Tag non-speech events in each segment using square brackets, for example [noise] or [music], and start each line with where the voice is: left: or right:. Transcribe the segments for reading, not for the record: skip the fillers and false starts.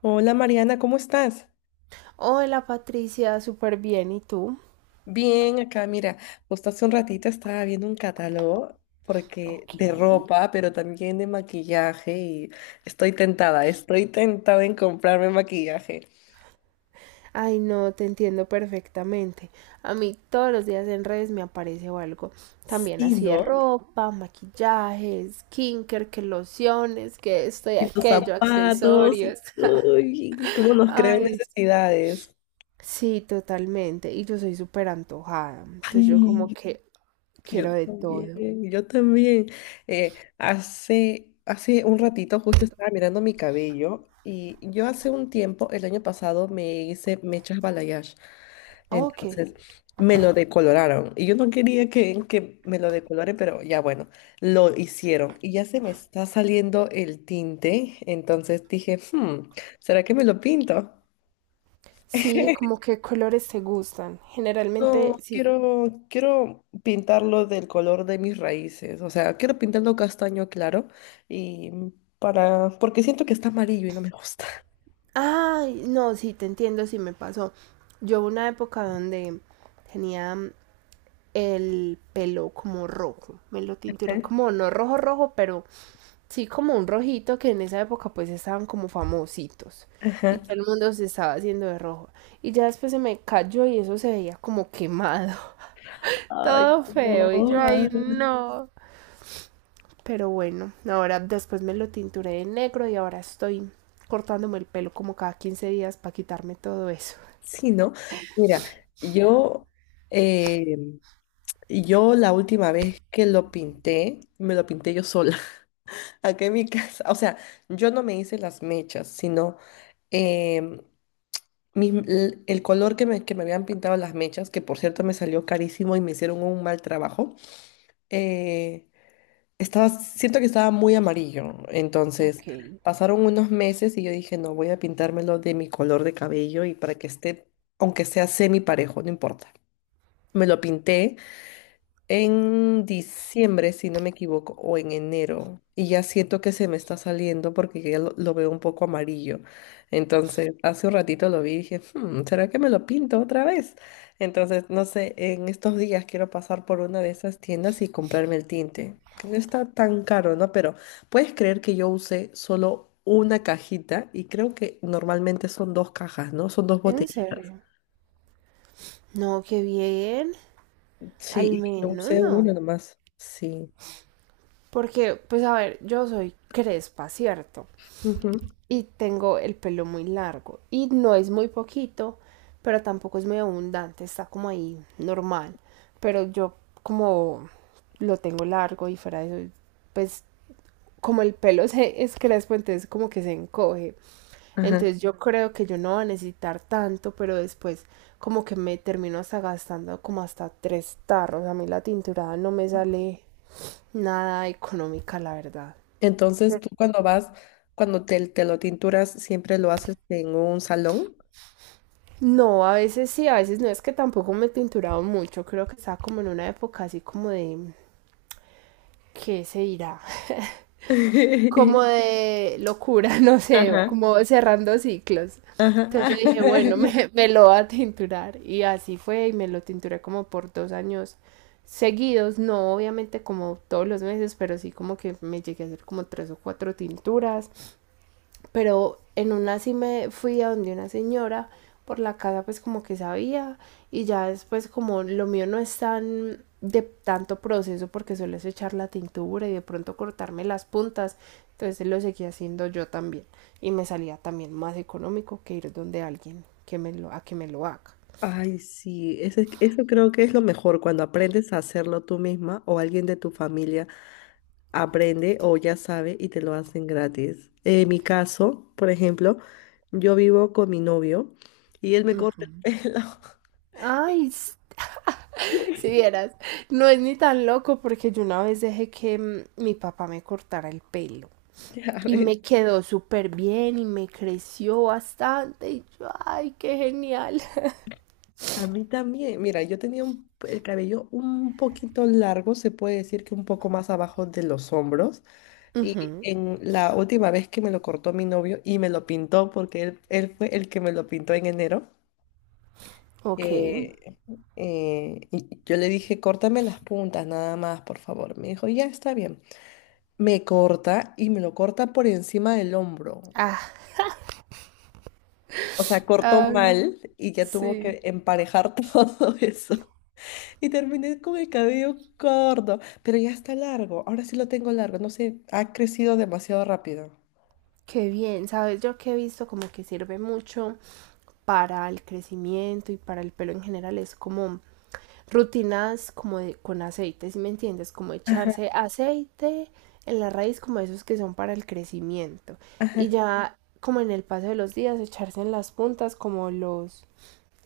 left: Hola Mariana, ¿cómo estás?
right: Hola Patricia, súper bien. ¿Y tú?
left: Bien, acá mira, justo hace un ratito estaba viendo un catálogo porque
right: Ok.
left: de ropa, pero también de maquillaje y estoy tentada en comprarme maquillaje.
right: Ay, no, te entiendo perfectamente. A mí todos los días en redes me aparece o algo. También
left: Sí,
right: así de
left: ¿no?
right: ropa, maquillajes, skincare, que lociones, que esto y
left: Y los
right: aquello,
left: zapatos, y
right: accesorios.
left: uy, cómo
right: [laughs]
left: nos crean
right: Ay,
left: necesidades.
right: sí, totalmente. Y yo soy súper antojada. Entonces yo como
left: Ay,
right: que
left: yo
right: quiero de
left: también,
right: todo.
left: yo también. Hace un ratito justo estaba mirando mi cabello y yo hace un tiempo, el año pasado, me hice mechas balayage.
right: Ok.
left: Entonces me lo decoloraron y yo no quería que me lo decoloren, pero ya bueno, lo hicieron y ya se me está saliendo el tinte. Entonces dije, ¿será que me lo pinto?
right: Sí, como que colores te gustan. Generalmente,
left: No,
right: si.
left: quiero, quiero pintarlo del color de mis raíces. O sea, quiero pintarlo castaño claro y para, porque siento que está amarillo y no me gusta.
right: Ay, no, sí, te entiendo, sí me pasó. Yo hubo una época donde tenía el pelo como rojo, me lo
left: Ajá.
right: tinturé como no rojo rojo, pero sí como un rojito que en esa época pues estaban como famositos
left: [laughs]
right: y
left: Ajá.
right: todo el mundo se estaba haciendo de rojo. Y ya después se me cayó y eso se veía como quemado, [laughs]
left: Ay,
right: todo
left: no.
right: feo y yo
left: Ay.
right: ay no. Pero bueno, ahora después me lo tinturé de negro y ahora estoy cortándome el pelo como cada 15 días para quitarme todo eso.
left: Sí, ¿no? Mira, yo, eh, yo la última vez que lo pinté, me lo pinté yo sola, [laughs] acá en mi casa. O sea, yo no me hice las mechas, sino em, el color que me habían pintado las mechas, que por cierto me salió carísimo y me hicieron un mal trabajo, eh, siento que estaba muy amarillo. Entonces
right: Ok,
left: pasaron unos meses y yo dije, no, voy a pintármelo de mi color de cabello y para que esté, aunque sea semi parejo, no importa. Me lo pinté en diciembre, si no me equivoco, o en enero, y ya siento que se me está saliendo porque ya lo veo un poco amarillo. Entonces, hace un ratito lo vi y dije, ¿será que me lo pinto otra vez? Entonces, no sé, en estos días quiero pasar por una de esas tiendas y comprarme el tinte, que no está tan caro, ¿no? Pero puedes creer que yo usé solo una cajita y creo que normalmente son dos cajas, ¿no? Son dos
right: en
left: botellitas.
right: serio. No, qué bien,
left: Sí,
right: al
left: y yo
right: menos
left: usé una
right: no.
left: nomás. Sí.
right: Porque, pues a ver, yo soy crespa, ¿cierto?
left: Ujú.
right: Y tengo el pelo muy largo. Y no es muy poquito, pero tampoco es muy abundante, está como ahí, normal. Pero yo como lo tengo largo y fuera de eso, pues como el pelo [laughs] se es crespo, entonces como que se encoge.
left: Ajá.
right: Entonces yo creo que yo no voy a necesitar tanto, pero después como que me termino hasta gastando como hasta tres tarros. A mí la tinturada no me sale nada económica, la verdad.
left: Entonces,
right: Pero-
left: tú cuando vas, cuando te lo tinturas, siempre lo haces en un salón.
right: No, a veces sí, a veces no es que tampoco me he tinturado mucho. Creo que estaba como en una época así como de, ¿qué se dirá?
left: [laughs]
right: Como de locura, [laughs] no sé,
left: Ajá,
right: como cerrando ciclos.
left: ajá.
right: Entonces yo dije, bueno,
left: [laughs]
right: me lo voy a tinturar. Y así fue, y me lo tinturé como por 2 años seguidos, no obviamente como todos los meses, pero sí como que me llegué a hacer como tres o cuatro tinturas. Pero en una sí me fui a donde una señora por la casa pues como que sabía y ya después como lo mío no es tan de tanto proceso porque suelo echar la tintura y de pronto cortarme las puntas, entonces lo seguí haciendo yo también y me salía también más económico que ir donde alguien que me lo, a que me lo haga.
left: Ay, sí, eso, eso creo que es lo mejor cuando aprendes a hacerlo tú misma o alguien de tu familia aprende o ya sabe y te lo hacen gratis. En mi caso, por ejemplo, yo vivo con mi novio y él me corta
right: Ujú.
left: el pelo. [laughs]
right: Ay, si vieras, no es ni tan loco porque yo una vez dejé que mi papá me cortara el pelo.
left: Ya
right: Y
left: ves.
right: me quedó súper bien y me creció bastante. Y yo, ay, qué genial.
left: A mí también, mira, yo tenía el cabello un poquito largo, se puede decir que un poco más abajo de los hombros. Y
right: Ujú.
left: en la última vez que me lo cortó mi novio y me lo pintó, porque él fue el que me lo pintó en enero,
right: Ok.
left: eh, y yo le dije, córtame las puntas nada más, por favor. Me dijo, ya está bien. Me corta y me lo corta por encima del hombro.
right: Ah,
left: O sea, cortó
right: ay,
left: mal y ya tuvo
right: sí.
left: que emparejar [laughs] todo eso. Y terminé con el cabello corto, pero ya está largo. Ahora sí lo tengo largo, no sé, ha crecido demasiado rápido.
right: Qué bien, sabes, yo que he visto como que sirve mucho para el crecimiento y para el pelo en general, es como rutinas como con aceite, ¿si me entiendes? Como
left: Ajá,
right: echarse aceite en la raíz, como esos que son para el crecimiento.
left: ajá.
right: Y ya como en el paso de los días, echarse en las puntas como los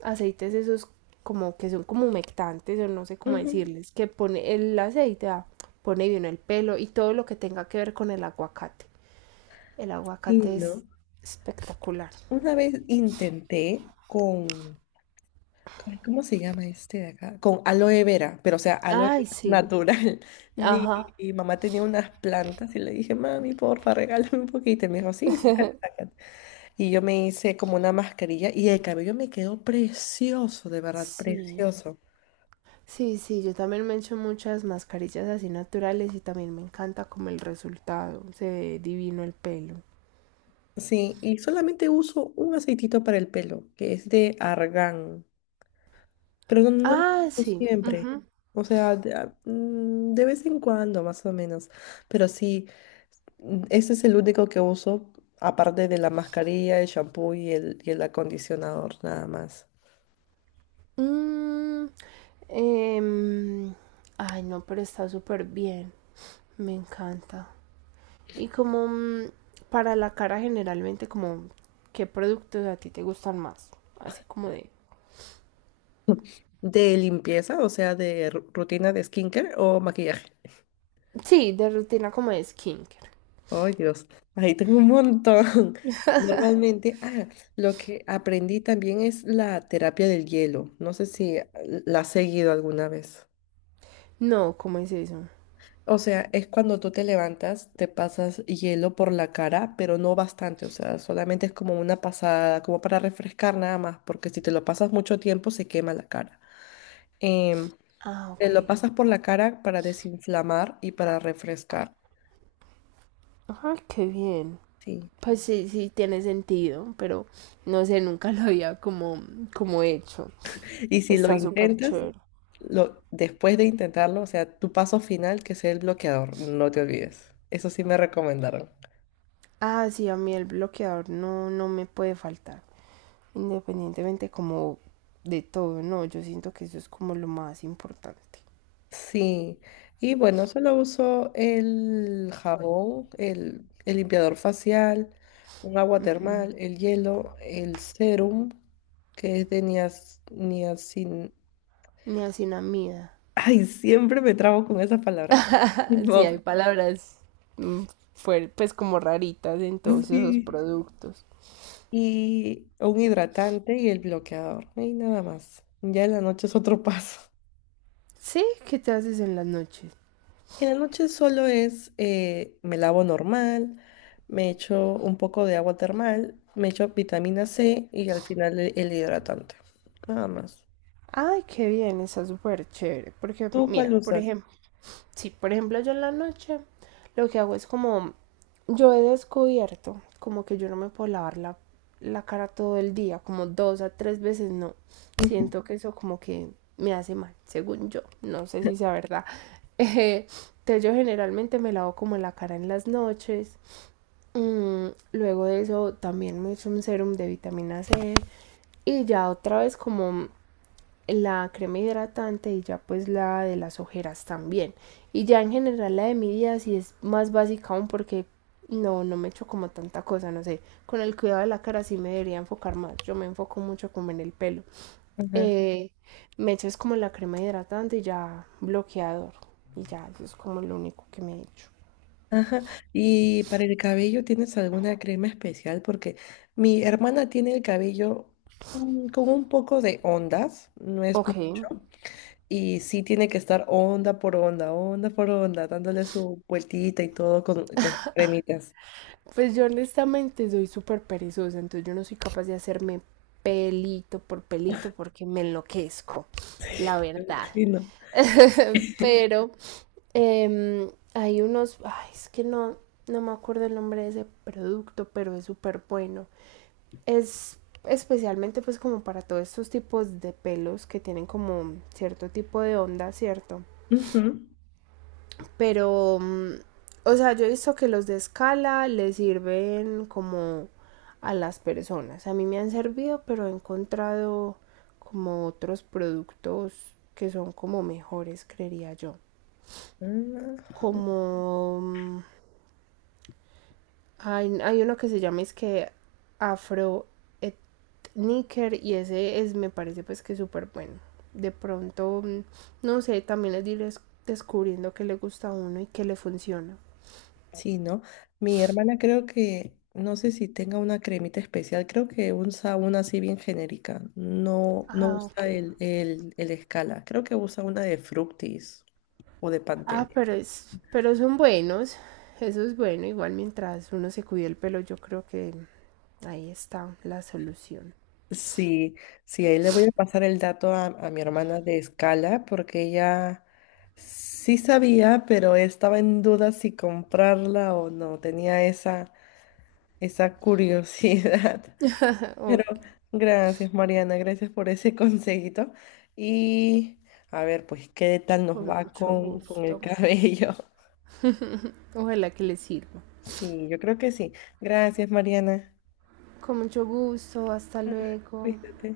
right: aceites esos como que son como humectantes o no sé cómo
left: Ujú.
right: decirles, que pone el aceite, ah, pone bien el pelo y todo lo que tenga que ver con el aguacate. El
left: Sí,
right: aguacate
left: ¿no?
right: es espectacular.
left: Una vez intenté con, ay, ¿cómo se llama este de acá? Con aloe vera, pero o sea, aloe
right: Ay,
left: vera
right: sí,
left: natural. [laughs] Mi,
right: ajá,
left: Mamá tenía unas plantas y le dije, mami, porfa, regálame un poquito. Y me dijo, sí, sácate". Y yo me hice como una mascarilla y el cabello me quedó precioso, de verdad,
right: sí.
left: precioso.
right: Sí, sí, yo también me echo muchas mascarillas así naturales y también me encanta como el resultado, se ve divino el pelo.
left: Sí, y solamente uso un aceitito para el pelo, que es de argán, pero no, no lo
right: Ah,
left: uso
right: sí,
left: siempre.
right: ujú.
left: O sea, de vez en cuando, más o menos. Pero sí, ese es el único que uso, aparte de la mascarilla, el shampoo y el acondicionador, nada más.
right: Mm, em, Ay, no, pero está súper bien, me encanta. Y como para la cara generalmente, como qué productos a ti te gustan más. Así como de...
left: ¿De limpieza, o sea, de rutina de skincare o maquillaje?
right: Sí, de rutina como de skincare.
left: Ay, Dios, ahí tengo un montón. [laughs] Normalmente, lo que aprendí también es la terapia del hielo. No sé si la has seguido alguna vez.
right: No, ¿cómo es eso?
left: O sea, es cuando tú te levantas, te pasas hielo por la cara, pero no bastante. O sea, solamente es como una pasada, como para refrescar nada más, porque si te lo pasas mucho tiempo se quema la cara. Em,
right: Ah,
left: Te lo
right: ok.
left: pasas por la cara para desinflamar y para refrescar.
right: Ajá, qué bien.
left: Sí.
right: Pues sí, sí, tiene sentido, pero no sé, nunca lo había como hecho.
left: Y si lo
right: Está súper
left: intentas,
right: chévere.
left: lo, después de intentarlo, o sea, tu paso final, que sea el bloqueador, no te olvides. Eso sí me recomendaron.
right: Ah, sí, a mí el bloqueador no me puede faltar. Independientemente como de todo, no, yo siento que eso es como lo más importante.
left: Sí, y bueno, solo uso el jabón, el limpiador facial, un agua termal, el hielo, el serum, que es de niacin... [laughs]
right: Niacinamida.
left: Ay, siempre me trabo con esa palabra. [laughs]
right: Sí,
left: Tipo,
right: hay palabras mm, pues como raritas en todos esos
left: sí.
right: productos.
left: Y un hidratante y el bloqueador. Y nada más. Ya en la noche es otro [laughs] paso.
right: Sí, ¿qué te haces en las noches?
left: En la noche solo es, me lavo normal, me echo un poco de agua termal, me echo vitamina C y al final el hidratante. Nada más.
right: Ay, qué bien, está súper chévere. Porque,
left: ¿Tú cuál
right: mira, por
left: usas?
right: ejemplo, sí, por ejemplo, yo en la noche lo que hago es como, yo he descubierto como que yo no me puedo lavar la cara todo el día, como dos a tres veces, no.
left: Ujú.
right: Siento que eso como que me hace mal, según yo. No sé si sea verdad. [laughs] Eh, entonces yo generalmente me lavo como la cara en las noches. Luego de eso también me hice un serum de vitamina C y ya otra vez como la crema hidratante y ya pues la de las ojeras también. Y ya en general la de mi día sí es más básica aún porque no me echo como tanta cosa, no sé. Con el cuidado de la cara sí me debería enfocar más. Yo me enfoco mucho como en el pelo.
left: Ajá,
right: Eh, me echo es como la crema hidratante y ya bloqueador. Y ya, eso es como lo único que me he hecho.
left: ajá. Y para el cabello, ¿tienes alguna crema especial? Porque mi hermana tiene el cabello con un poco de ondas, no es
right: Ok.
left: mucho, y sí tiene que estar onda por onda, dándole su vueltita y todo con cremitas.
right: Pues yo honestamente soy súper perezosa, entonces yo no soy capaz de hacerme pelito por pelito porque me enloquezco, la
left: Me
right: verdad.
left: imagino.
right: [laughs] Pero hay unos, ay, es que no, no me acuerdo el nombre de ese producto, pero es súper bueno. Es especialmente pues como para todos estos tipos de pelos que tienen como cierto tipo de onda, ¿cierto?
left: Ujú.
right: Pero, o sea, yo he visto que los de escala le sirven como a las personas. A mí me han servido, pero he encontrado como otros productos que son como mejores, creería yo.
left: Mm,
right: Como hay uno que se llama es que Afro Etniker y ese es, me parece pues que súper bueno. De pronto, no sé, también es ir descubriendo qué le gusta a uno y qué le funciona.
left: sí, ¿no? Mi hermana creo que, no sé si tenga una cremita especial, creo que usa una así bien genérica, no, no
right: Ah,
left: usa
right: ok.
left: el escala, creo que usa una de Fructis o de
right: Ah,
left: Pantene.
right: pero son buenos. Eso es bueno. Igual mientras uno se cuide el pelo, yo creo que ahí está la solución.
left: Sí, sí, ahí le voy a pasar el dato a mi hermana de escala porque ella sí sabía, pero estaba en duda si comprarla o no, tenía esa curiosidad.
right: [laughs] O-
left: Pero gracias, Mariana, gracias por ese [laughs] consejito. Y a ver, pues, ¿qué tal nos
right: con
left: va
right: mucho
left: con el
right: gusto.
left: cabello? [laughs]
right: Ojalá que les sirva.
left: Sí, yo creo que sí. Gracias, Mariana.
right: Con mucho gusto. Hasta luego.
left: Cuídate.